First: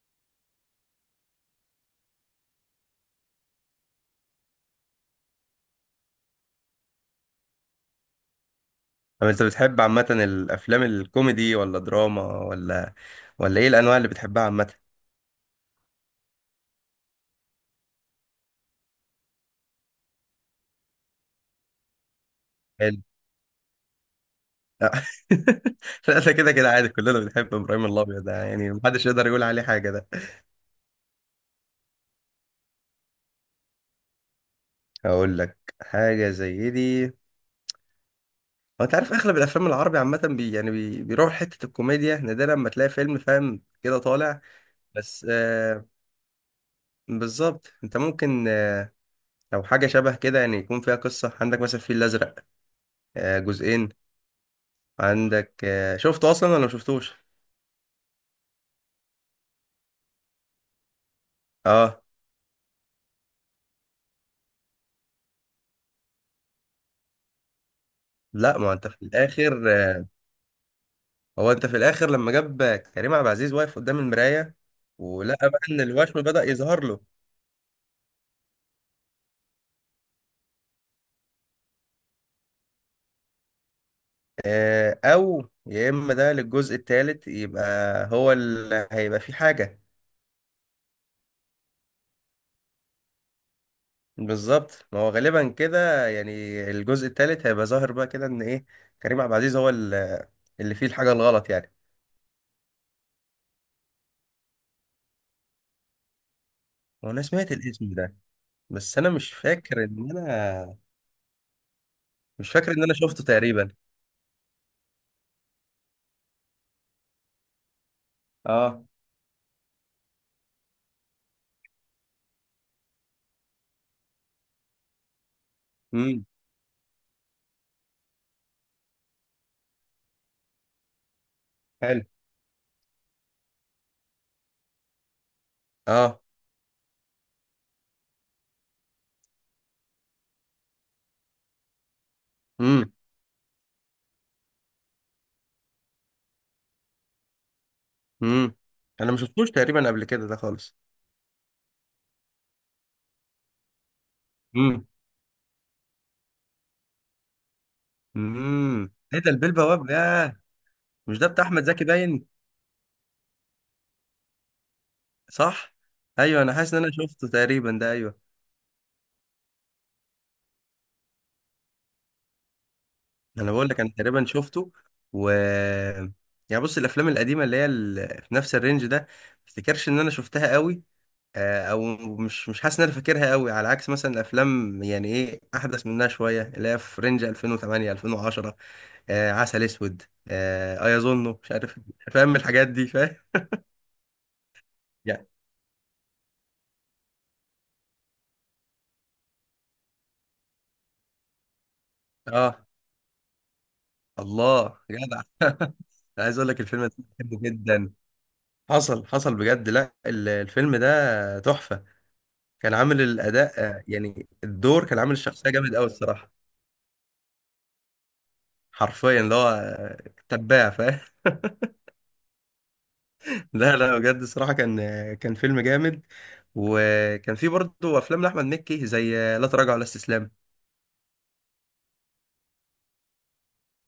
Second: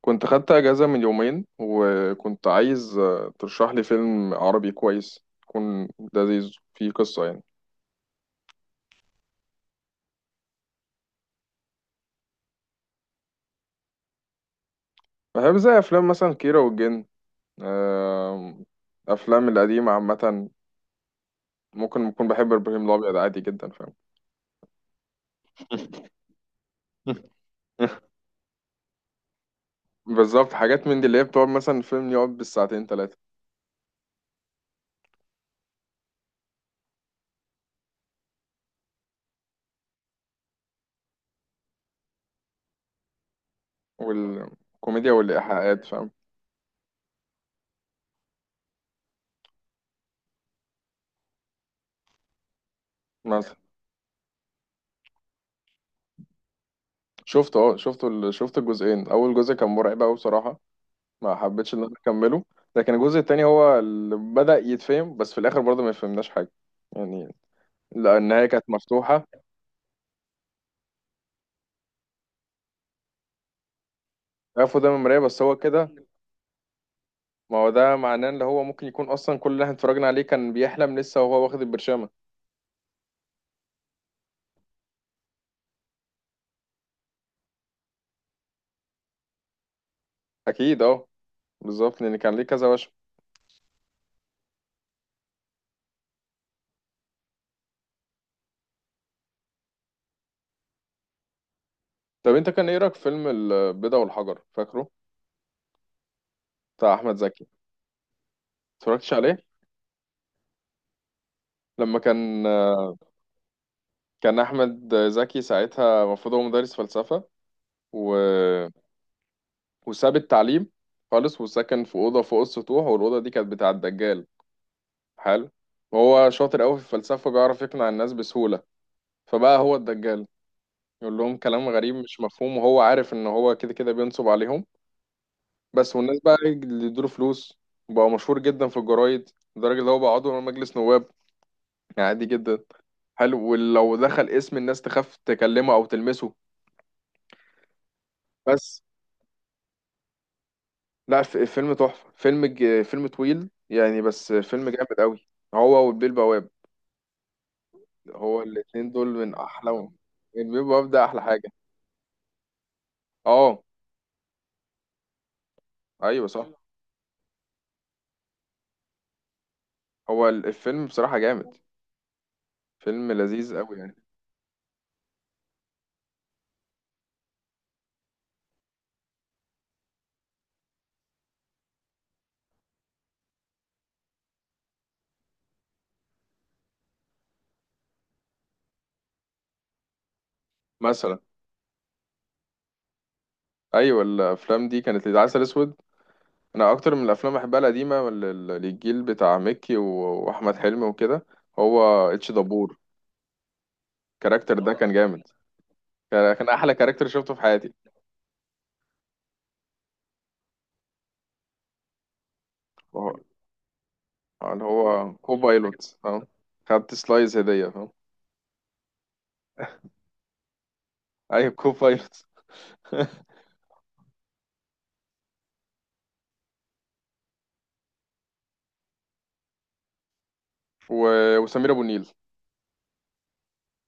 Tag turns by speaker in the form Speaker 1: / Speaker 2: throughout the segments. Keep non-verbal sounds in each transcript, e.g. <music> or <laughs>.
Speaker 1: كنت خدت اجازه من يومين وكنت عايز ترشح لي فيلم عربي كويس يكون لذيذ فيه قصه يعني.
Speaker 2: طب انت بتحب عامة الافلام الكوميدي ولا دراما ولا ايه الانواع اللي بتحبها عامة.
Speaker 1: بحب زي افلام مثلا كيرة والجن. آم، افلام القديمه عامه. ممكن اكون بحب ابراهيم
Speaker 2: حلو.
Speaker 1: الابيض عادي جدا، فاهم؟
Speaker 2: لا، <laughs> لا ده كده كده عادي، كلنا
Speaker 1: <laughs>
Speaker 2: بنحب ابراهيم الابيض ده، يعني محدش يقدر يقول عليه حاجة ده.
Speaker 1: بالظبط، حاجات من دي اللي هي بتقعد مثلا الفيلم يقعد بالساعتين ثلاثه.
Speaker 2: هقول لك حاجة زي دي. هو انت عارف اغلب الافلام العربي عامة بي يعني بي بيروح حتة الكوميديا، نادرا لما تلاقي فيلم فاهم كده طالع.
Speaker 1: والكوميديا
Speaker 2: بس
Speaker 1: والايحاءات فاهم.
Speaker 2: بالظبط، انت ممكن لو حاجة شبه كده يعني يكون فيها قصة، عندك مثلا الفيل الازرق، آه
Speaker 1: مثلا.
Speaker 2: جزئين. عندك شفته اصلا ولا ما شفتوش؟
Speaker 1: شفته. اه شفت الجزئين. اول جزء كان مرعب قوي بصراحه، ما حبيتش ان انا
Speaker 2: اه.
Speaker 1: اكمله. لكن الجزء التاني هو اللي بدأ يتفهم، بس في الاخر برضه ما فهمناش حاجه يعني. لا، النهايه
Speaker 2: لا
Speaker 1: كانت
Speaker 2: ما هو انت في
Speaker 1: مفتوحه.
Speaker 2: الاخر، لما جاب كريم عبد العزيز واقف قدام المرايه
Speaker 1: عرفوا ده من المرايه، بس
Speaker 2: ولقى
Speaker 1: هو
Speaker 2: بقى ان
Speaker 1: كده.
Speaker 2: الوشم بدأ يظهر له.
Speaker 1: ما هو ده معناه ان هو ممكن يكون اصلا كل اللي احنا اتفرجنا عليه كان بيحلم لسه وهو واخد البرشامه.
Speaker 2: او يا اما ده للجزء الثالث، يبقى هو اللي هيبقى فيه حاجه.
Speaker 1: اكيد اه، بالظبط، لان كان ليه كذا وشم.
Speaker 2: بالظبط، ما هو غالبا كده يعني. الجزء الثالث هيبقى ظاهر بقى كده ان ايه، كريم عبد العزيز هو اللي فيه الحاجه الغلط يعني.
Speaker 1: طب انت كان ايه رايك في فيلم البيضه والحجر، فاكره؟ بتاع
Speaker 2: هو
Speaker 1: احمد
Speaker 2: انا
Speaker 1: زكي.
Speaker 2: سمعت الاسم ده بس انا
Speaker 1: اتفرجتش
Speaker 2: مش
Speaker 1: عليه؟
Speaker 2: فاكر ان انا،
Speaker 1: لما كان،
Speaker 2: مش فاكر ان انا شفته تقريبا.
Speaker 1: كان احمد زكي ساعتها المفروض هو مدرس فلسفه و
Speaker 2: اه.
Speaker 1: وساب التعليم خالص. وسكن في أوضة فوق السطوح، والأوضة دي كانت بتاع الدجال. حلو.
Speaker 2: امم.
Speaker 1: وهو شاطر قوي في الفلسفة، بيعرف يقنع الناس بسهولة. فبقى هو الدجال، يقول لهم كلام غريب
Speaker 2: حلو.
Speaker 1: مش مفهوم وهو عارف إن هو كده كده بينصب عليهم. بس والناس
Speaker 2: اه.
Speaker 1: بقى إيه، اللي يدوله فلوس. بقى مشهور جدا في الجرايد، لدرجة إن هو بقى عضو من مجلس نواب، يعني عادي جدا.
Speaker 2: امم.
Speaker 1: حلو، ولو دخل اسم الناس تخاف تكلمه أو تلمسه.
Speaker 2: امم.
Speaker 1: بس.
Speaker 2: انا ما شفتوش تقريبا قبل كده ده خالص.
Speaker 1: لا، فيلم تحفة. فيلم طويل يعني، بس فيلم
Speaker 2: امم.
Speaker 1: جامد قوي. هو والبيه البواب، هو الاتنين
Speaker 2: امم،
Speaker 1: دول
Speaker 2: ايه ده
Speaker 1: من
Speaker 2: البيه البواب،
Speaker 1: احلاهم.
Speaker 2: ياه.
Speaker 1: من بيب وببدأ
Speaker 2: مش
Speaker 1: احلى
Speaker 2: ده بتاع
Speaker 1: حاجه.
Speaker 2: احمد زكي باين؟
Speaker 1: اه،
Speaker 2: صح.
Speaker 1: ايوه،
Speaker 2: ايوه،
Speaker 1: صح.
Speaker 2: انا حاسس ان انا شفته تقريبا ده، ايوه.
Speaker 1: هو الفيلم بصراحه جامد، فيلم
Speaker 2: انا
Speaker 1: لذيذ
Speaker 2: بقول
Speaker 1: قوي
Speaker 2: لك انا
Speaker 1: يعني.
Speaker 2: تقريبا شفته، و يعني بص، الافلام القديمه اللي هي في نفس الرينج ده ما افتكرش ان انا شفتها قوي. او مش حاسس ان انا فاكرها قوي، على عكس مثلا الافلام يعني ايه احدث منها شويه اللي هي في رينج 2008 2010. عسل اسود،
Speaker 1: مثلا.
Speaker 2: ايظنه مش عارف، فاهم الحاجات دي.
Speaker 1: ايوه، الافلام دي كانت
Speaker 2: يا.
Speaker 1: العسل اسود. انا اكتر من الافلام بحبها القديمه، الجيل بتاع مكي واحمد حلمي وكده. هو اتش
Speaker 2: اه.
Speaker 1: دبور، الكاركتر ده
Speaker 2: الله
Speaker 1: كان جامد.
Speaker 2: جدع. أنا
Speaker 1: كان
Speaker 2: عايز اقول
Speaker 1: كان
Speaker 2: لك
Speaker 1: احلى
Speaker 2: الفيلم ده
Speaker 1: كاركتر شفته
Speaker 2: بحبه
Speaker 1: في حياتي.
Speaker 2: جدا. حصل بجد، لا الفيلم ده تحفة. كان عامل
Speaker 1: وهو-
Speaker 2: الأداء، يعني
Speaker 1: اللي
Speaker 2: الدور كان عامل
Speaker 1: هو كو
Speaker 2: الشخصية جامد قوي
Speaker 1: بايلوت، اه،
Speaker 2: الصراحة.
Speaker 1: خدت سلايز هديه فاهم.
Speaker 2: حرفيا اللي هو تباع فاهم.
Speaker 1: ايوه، كو بايلوت. <laughs>
Speaker 2: <laughs> لا لا بجد الصراحة كان، كان فيلم جامد. وكان فيه برضه أفلام لأحمد مكي زي لا تراجع ولا استسلام.
Speaker 1: وسمير ابو النيل.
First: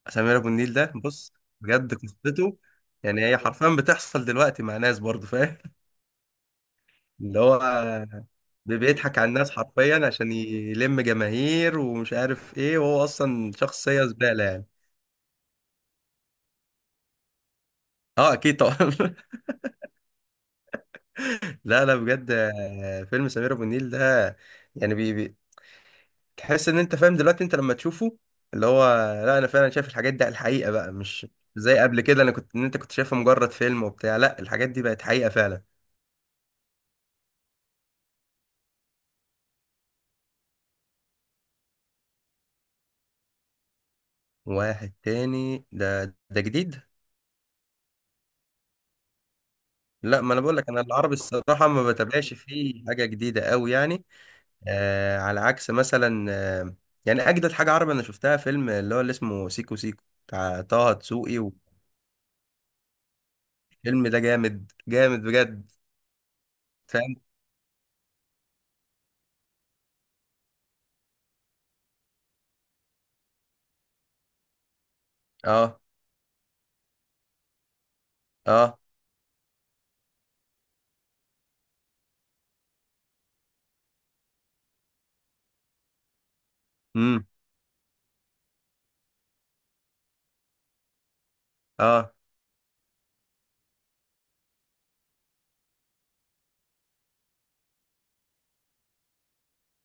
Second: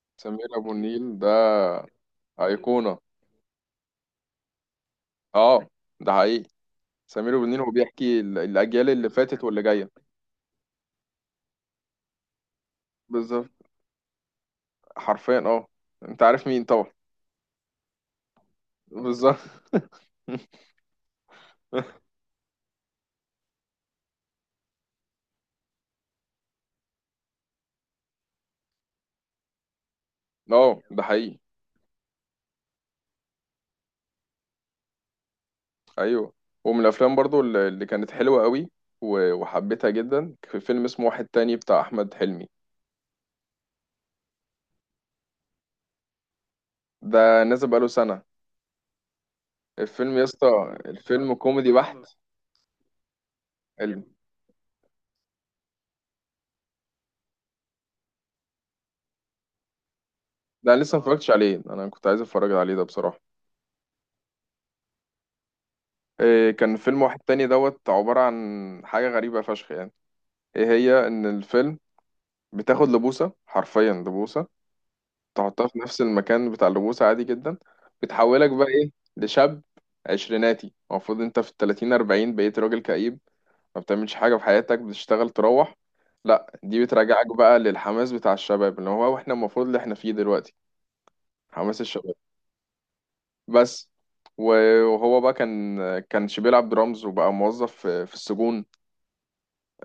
Speaker 2: سمير
Speaker 1: سمير
Speaker 2: أبو
Speaker 1: ابو
Speaker 2: النيل ده
Speaker 1: النيل
Speaker 2: بص،
Speaker 1: ده
Speaker 2: بجد قصته
Speaker 1: أيقونة.
Speaker 2: يعني، هي حرفيا بتحصل دلوقتي مع ناس برضه فاهم.
Speaker 1: اه، ده حقيقي. سمير
Speaker 2: اللي هو
Speaker 1: وبنين، هو بيحكي الأجيال اللي
Speaker 2: بيضحك على
Speaker 1: فاتت
Speaker 2: الناس
Speaker 1: واللي جاية.
Speaker 2: حرفيا عشان يلم جماهير ومش عارف ايه، وهو
Speaker 1: بالظبط،
Speaker 2: اصلا شخصية زبالة يعني.
Speaker 1: حرفيا اه، انت عارف مين طبعا.
Speaker 2: اه اكيد طبعا. <laughs>
Speaker 1: بالظبط. <laughs>
Speaker 2: لا لا بجد، فيلم سمير ابو النيل ده يعني بي بي تحس ان انت فاهم دلوقتي انت لما تشوفه، اللي هو، لا انا فعلا شايف الحاجات دي على الحقيقة
Speaker 1: اه،
Speaker 2: بقى،
Speaker 1: ده
Speaker 2: مش
Speaker 1: حقيقي.
Speaker 2: زي قبل كده انا كنت، ان انت كنت شايفها مجرد فيلم وبتاع، لا الحاجات دي بقت حقيقة فعلا.
Speaker 1: ايوه. ومن الافلام برضو اللي كانت حلوه قوي وحبيتها جدا، في فيلم اسمه واحد تاني بتاع احمد حلمي.
Speaker 2: واحد تاني ده ده جديد؟
Speaker 1: ده نازل بقاله سنه. الفيلم
Speaker 2: لا
Speaker 1: يا
Speaker 2: ما انا
Speaker 1: اسطى،
Speaker 2: بقول لك انا العربي
Speaker 1: الفيلم
Speaker 2: الصراحة
Speaker 1: كوميدي
Speaker 2: ما
Speaker 1: بحت.
Speaker 2: بتابعش فيه حاجة جديدة قوي
Speaker 1: ال-
Speaker 2: يعني. على عكس مثلا يعني اجدد حاجه عربي انا شفتها فيلم اللي هو اللي اسمه سيكو سيكو بتاع
Speaker 1: ده أنا
Speaker 2: طه
Speaker 1: لسه ما اتفرجتش
Speaker 2: دسوقي.
Speaker 1: عليه، انا كنت عايز اتفرج عليه ده بصراحه.
Speaker 2: والفيلم ده جامد جامد بجد.
Speaker 1: إيه، كان فيلم
Speaker 2: فاهم.
Speaker 1: واحد تاني دوت عباره عن حاجه غريبه فشخ يعني. ايه هي ان الفيلم بتاخد لبوسه، حرفيا لبوسه. تحطها في
Speaker 2: اه.
Speaker 1: نفس المكان بتاع اللبوسه عادي جدا، بتحولك بقى
Speaker 2: اه.
Speaker 1: ايه؟ لشاب عشريناتي. المفروض انت في التلاتين اربعين بقيت راجل كئيب، ما بتعملش حاجه في حياتك، بتشتغل تروح. لا، دي بترجعك
Speaker 2: امم.
Speaker 1: بقى للحماس بتاع الشباب، اللي هو احنا المفروض اللي احنا فيه دلوقتي. حماس
Speaker 2: اه،
Speaker 1: الشباب. بس. و- وهو بقى كانش بيلعب درامز وبقى موظف في السجون.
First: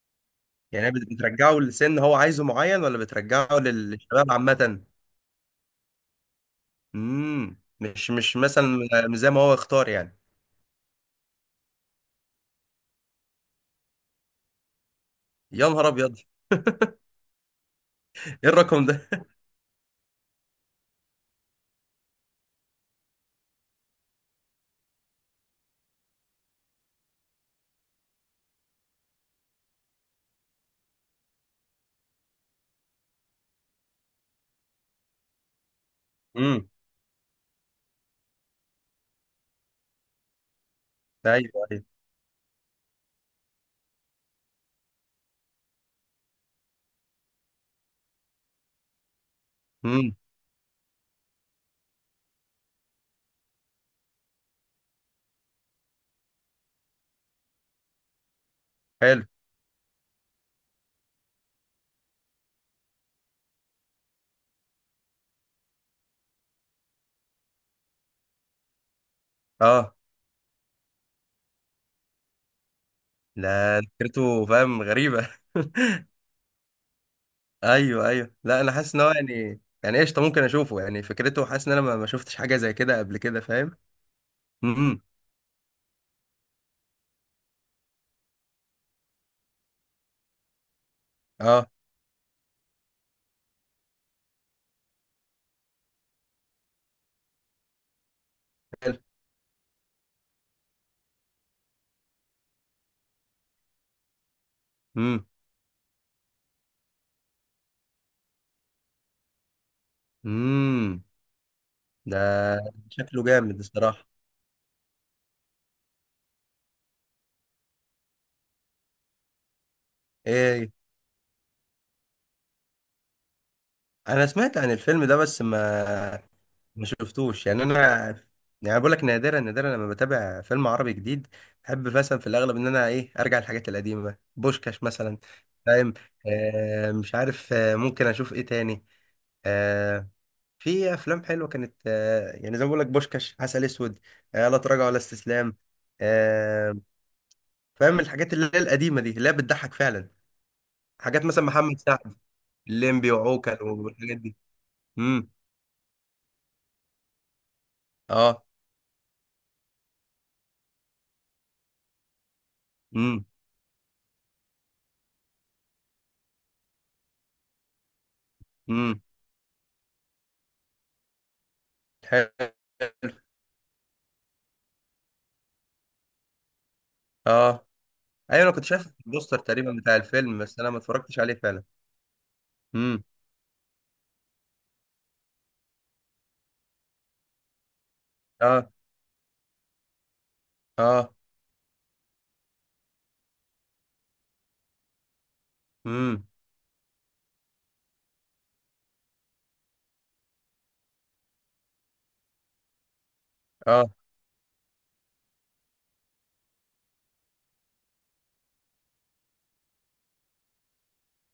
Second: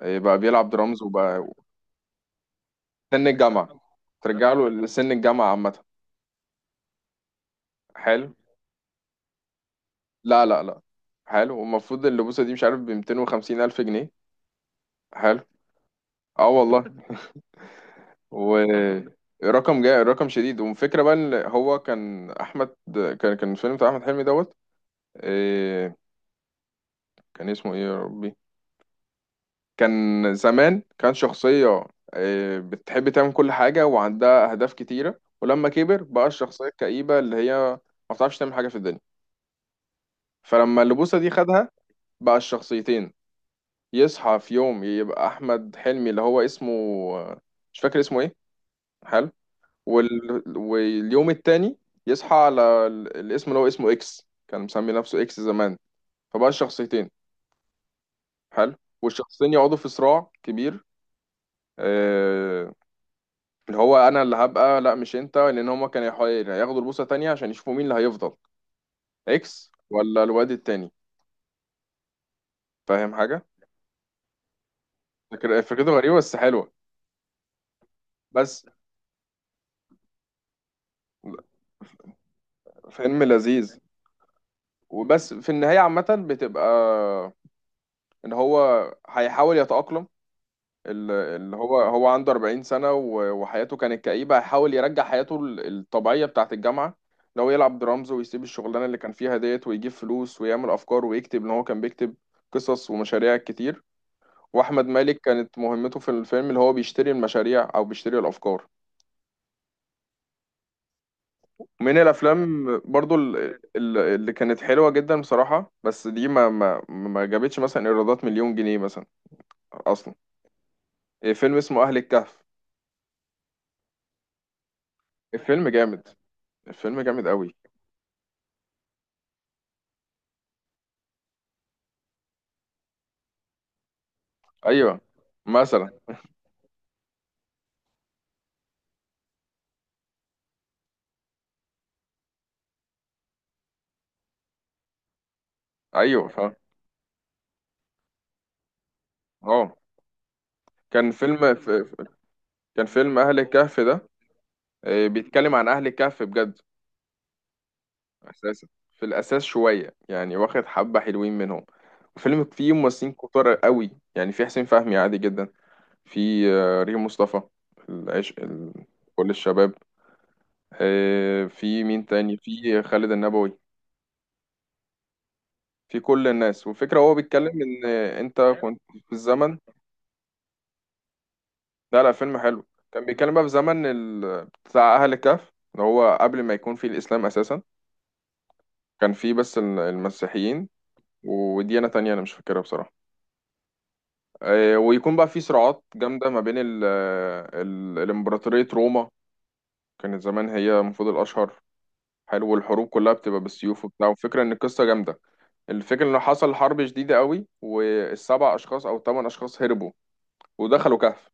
Speaker 1: إيه، بقى بيلعب
Speaker 2: يعني
Speaker 1: درامز وبقى.
Speaker 2: بترجعه لسن هو عايزه معين، ولا
Speaker 1: سن
Speaker 2: بترجعه
Speaker 1: الجامعه.
Speaker 2: للشباب
Speaker 1: ترجع له
Speaker 2: عامه؟
Speaker 1: لسن الجامعه عامه.
Speaker 2: امم، مش
Speaker 1: حلو.
Speaker 2: مثلا مش زي ما هو اختار يعني.
Speaker 1: لا، لا، لا. حلو. والمفروض اللبوسة دي مش عارف ب 250 ألف جنيه. حلو.
Speaker 2: يا نهار ابيض.
Speaker 1: اه
Speaker 2: <laughs>
Speaker 1: والله.
Speaker 2: ايه الرقم ده؟
Speaker 1: ورقم جاي، رقم شديد. والفكرة بقى ان هو كان أحمد. كان الفيلم بتاع أحمد حلمي دوت. إيه، كان اسمه ايه يا ربي؟ كان زمان كان شخصية إيه بتحب تعمل كل حاجة وعندها أهداف كتيرة، ولما كبر بقى الشخصية
Speaker 2: امم.
Speaker 1: الكئيبة اللي هي ما بتعرفش تعمل حاجة في الدنيا. فلما اللبوسة دي
Speaker 2: ايوه
Speaker 1: خدها،
Speaker 2: ايوه.
Speaker 1: بقى الشخصيتين. يصحى في يوم يبقى احمد حلمي اللي هو اسمه، مش فاكر اسمه ايه. حلو.
Speaker 2: امم.
Speaker 1: واليوم التاني يصحى على الاسم اللي هو اسمه اكس، كان مسمي نفسه اكس زمان. فبقى الشخصيتين. حلو.
Speaker 2: حلو.
Speaker 1: والشخصيتين يقعدوا في صراع كبير. آه... اللي هو، انا اللي هبقى لا مش انت، لان هما كانوا ياخدوا البوصة تانية عشان يشوفوا مين اللي هيفضل، اكس
Speaker 2: اه.
Speaker 1: ولا الواد التاني، فاهم حاجة.
Speaker 2: لا فكرته فاهم غريبه. <laughs>
Speaker 1: فكرته غريبة بس حلوة.
Speaker 2: ايوه ايوه، لا
Speaker 1: بس.
Speaker 2: انا حاسس ان هو يعني يعني قشطه، ممكن اشوفه يعني، فكرته حاسس ان انا ما شفتش حاجه زي كده قبل
Speaker 1: فيلم
Speaker 2: كده
Speaker 1: لذيذ.
Speaker 2: فاهم. امم.
Speaker 1: وبس في النهاية عامة بتبقى إن هو هيحاول يتأقلم. اللي
Speaker 2: اه.
Speaker 1: هو عنده 40 سنة وحياته كانت كئيبة، هيحاول يرجع حياته الطبيعية بتاعة الجامعة. اللي هو يلعب درامز ويسيب الشغلانة اللي
Speaker 2: حلو.
Speaker 1: كان فيها ديت، ويجيب فلوس ويعمل أفكار ويكتب. إن هو كان بيكتب قصص ومشاريع كتير. وأحمد مالك
Speaker 2: امم.
Speaker 1: كانت مهمته في الفيلم اللي هو بيشتري المشاريع أو بيشتري الأفكار.
Speaker 2: امم.
Speaker 1: من
Speaker 2: ده
Speaker 1: الافلام برضو
Speaker 2: شكله جامد الصراحه.
Speaker 1: اللي كانت حلوه جدا بصراحه، بس دي ما جابتش مثلا ايرادات مليون جنيه مثلا اصلا.
Speaker 2: ايه.
Speaker 1: إيه، فيلم اسمه اهل الكهف.
Speaker 2: انا سمعت عن الفيلم ده بس
Speaker 1: الفيلم جامد.
Speaker 2: ما، ما
Speaker 1: الفيلم جامد
Speaker 2: شفتوش
Speaker 1: قوي.
Speaker 2: يعني انا، يعني بقول لك نادرا، نادرا لما بتابع فيلم عربي جديد. بحب مثلا في الاغلب ان انا ايه ارجع للحاجات القديمه، بوشكاش
Speaker 1: ايوه.
Speaker 2: مثلا،
Speaker 1: مثلا.
Speaker 2: فاهم. آه مش عارف، ممكن اشوف ايه تاني. آه، في افلام حلوه كانت، يعني زي ما بقول لك بوشكاش، عسل اسود، لا تراجع ولا استسلام.
Speaker 1: ايوه، فاهم.
Speaker 2: آه، فاهم الحاجات اللي هي القديمه دي اللي هي
Speaker 1: اه،
Speaker 2: بتضحك فعلا.
Speaker 1: كان
Speaker 2: حاجات
Speaker 1: فيلم
Speaker 2: مثلا
Speaker 1: ف-
Speaker 2: محمد
Speaker 1: ف-
Speaker 2: سعد،
Speaker 1: كان
Speaker 2: الليمبي
Speaker 1: فيلم اهل
Speaker 2: وعوكل
Speaker 1: الكهف ده.
Speaker 2: والحاجات دي. امم.
Speaker 1: بيتكلم عن اهل الكهف بجد
Speaker 2: اه.
Speaker 1: اساسا. في الاساس شويه يعني، واخد حبه حلوين منهم. الفيلم فيه ممثلين
Speaker 2: امم.
Speaker 1: كتار قوي يعني، في حسين فهمي عادي جدا، في ريم مصطفى، العشق
Speaker 2: امم.
Speaker 1: كل الشباب. في مين تاني،
Speaker 2: حلو.
Speaker 1: في خالد النبوي، في كل الناس. والفكرة هو بيتكلم
Speaker 2: اه.
Speaker 1: إن أنت
Speaker 2: ايوه انا كنت
Speaker 1: كنت
Speaker 2: شايف
Speaker 1: في
Speaker 2: البوستر
Speaker 1: الزمن.
Speaker 2: تقريبا بتاع الفيلم، بس انا ما اتفرجتش عليه فعلا.
Speaker 1: لا، لا، فيلم حلو.
Speaker 2: امم.
Speaker 1: كان بيتكلم بقى في زمن بتاع أهل الكهف، اللي هو قبل ما يكون في الإسلام أساسا.
Speaker 2: اه.
Speaker 1: كان في بس المسيحيين
Speaker 2: اه.
Speaker 1: وديانة تانية، أنا مش فاكرها بصراحة. ويكون بقى في صراعات
Speaker 2: امم.
Speaker 1: جامدة ما بين الإمبراطورية روما. كانت زمان هي المفروض الأشهر. حلو. والحروب كلها بتبقى بالسيوف
Speaker 2: اه.
Speaker 1: وبتاع. والفكرة إن القصة جامدة. الفكرة إن حصل حرب شديدة قوي، والسبع أشخاص أو الثمان أشخاص هربوا ودخلوا كهف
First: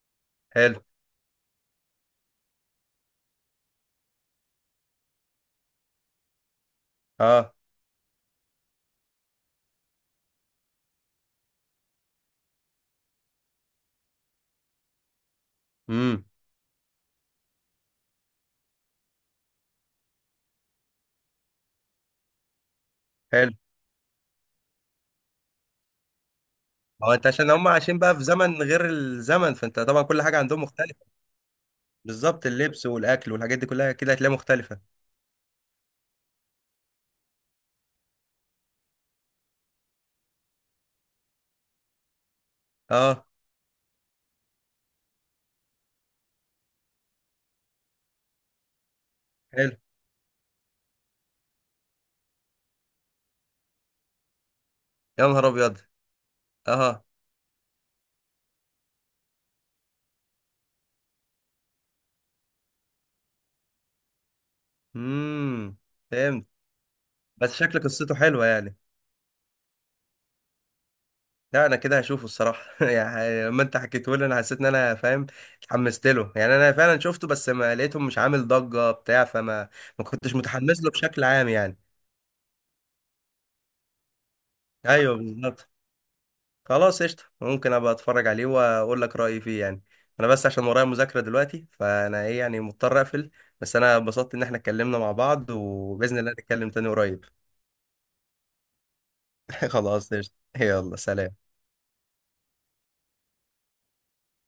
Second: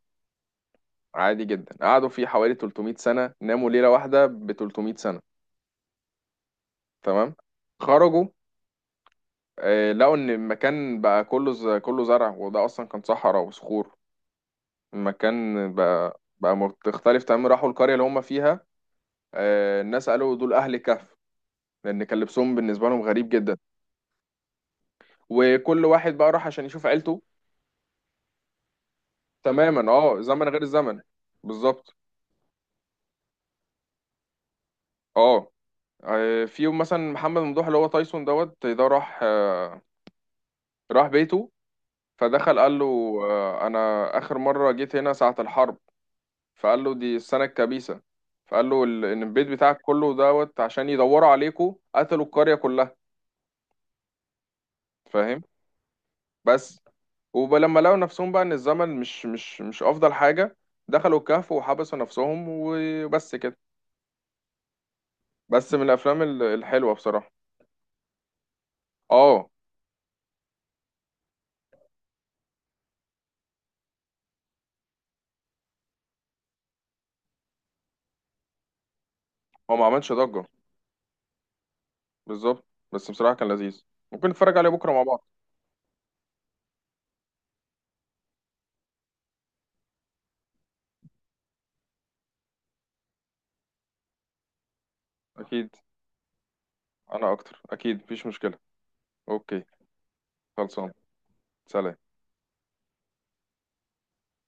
Speaker 2: حلو.
Speaker 1: عادي جدا. قعدوا فيه حوالي 300 سنة، ناموا ليلة واحدة ب 300 سنة. تمام.
Speaker 2: اه.
Speaker 1: خرجوا. لقوا ان المكان بقى كله كله زرع، وده اصلا كان صحراء وصخور. المكان بقى
Speaker 2: امم.
Speaker 1: بقى مختلف تماما، راحوا القرية اللي هم فيها. الناس قالوا دول اهل كهف، لان كان لبسهم بالنسبة لهم غريب
Speaker 2: حلو.
Speaker 1: جدا. وكل واحد بقى راح عشان يشوف
Speaker 2: هو
Speaker 1: عيلته.
Speaker 2: انت عشان هم عايشين بقى في زمن غير الزمن، فانت
Speaker 1: تماما،
Speaker 2: طبعا
Speaker 1: اه،
Speaker 2: كل حاجه
Speaker 1: زمن غير
Speaker 2: عندهم
Speaker 1: الزمن.
Speaker 2: مختلفه.
Speaker 1: بالظبط.
Speaker 2: بالظبط، اللبس والاكل والحاجات دي كلها كده هتلاقيها مختلفه.
Speaker 1: اه. في يوم مثلا محمد ممدوح اللي هو تايسون دوت ده راح راح بيته. فدخل قال له
Speaker 2: اه.
Speaker 1: انا اخر مره جيت هنا ساعه الحرب. فقال له دي السنه الكبيسه. فقال له ان البيت
Speaker 2: حلو.
Speaker 1: بتاعك كله دوت، عشان يدوروا عليكوا قتلوا القريه كلها.
Speaker 2: يا
Speaker 1: فاهم.
Speaker 2: نهار ابيض.
Speaker 1: بس
Speaker 2: اه.
Speaker 1: ولما لقوا نفسهم بقى ان الزمن مش افضل حاجه، دخلوا الكهف وحبسوا نفسهم وبس كده. بس
Speaker 2: امم.
Speaker 1: من الافلام
Speaker 2: فهمت.
Speaker 1: الحلوه بصراحه.
Speaker 2: بس شكل قصته حلوه يعني.
Speaker 1: اه،
Speaker 2: لا انا كده هشوفه الصراحه. <laughs> يعني لما انت حكيته لي انا حسيت ان انا فاهم، اتحمست له يعني. انا فعلا شفته بس ما لقيته مش عامل ضجه بتاع، فما
Speaker 1: هو ما
Speaker 2: ما
Speaker 1: عملش
Speaker 2: كنتش
Speaker 1: ضجه.
Speaker 2: متحمس له بشكل عام يعني.
Speaker 1: بالظبط. بس بصراحه كان لذيذ. ممكن نتفرج عليه بكره مع
Speaker 2: ايوه
Speaker 1: بعض.
Speaker 2: بالظبط. خلاص قشطة، ممكن ابقى اتفرج عليه واقول لك رأيي فيه يعني. انا بس عشان ورايا مذاكرة دلوقتي فانا ايه يعني مضطر اقفل، بس انا اتبسطت ان احنا اتكلمنا مع بعض،
Speaker 1: اكيد.
Speaker 2: وبإذن الله نتكلم تاني قريب.
Speaker 1: انا اكتر، اكيد مفيش مشكله. اوكي.
Speaker 2: <laughs> خلاص قشطة،
Speaker 1: خلصان.
Speaker 2: يلا سلام.
Speaker 1: سلام.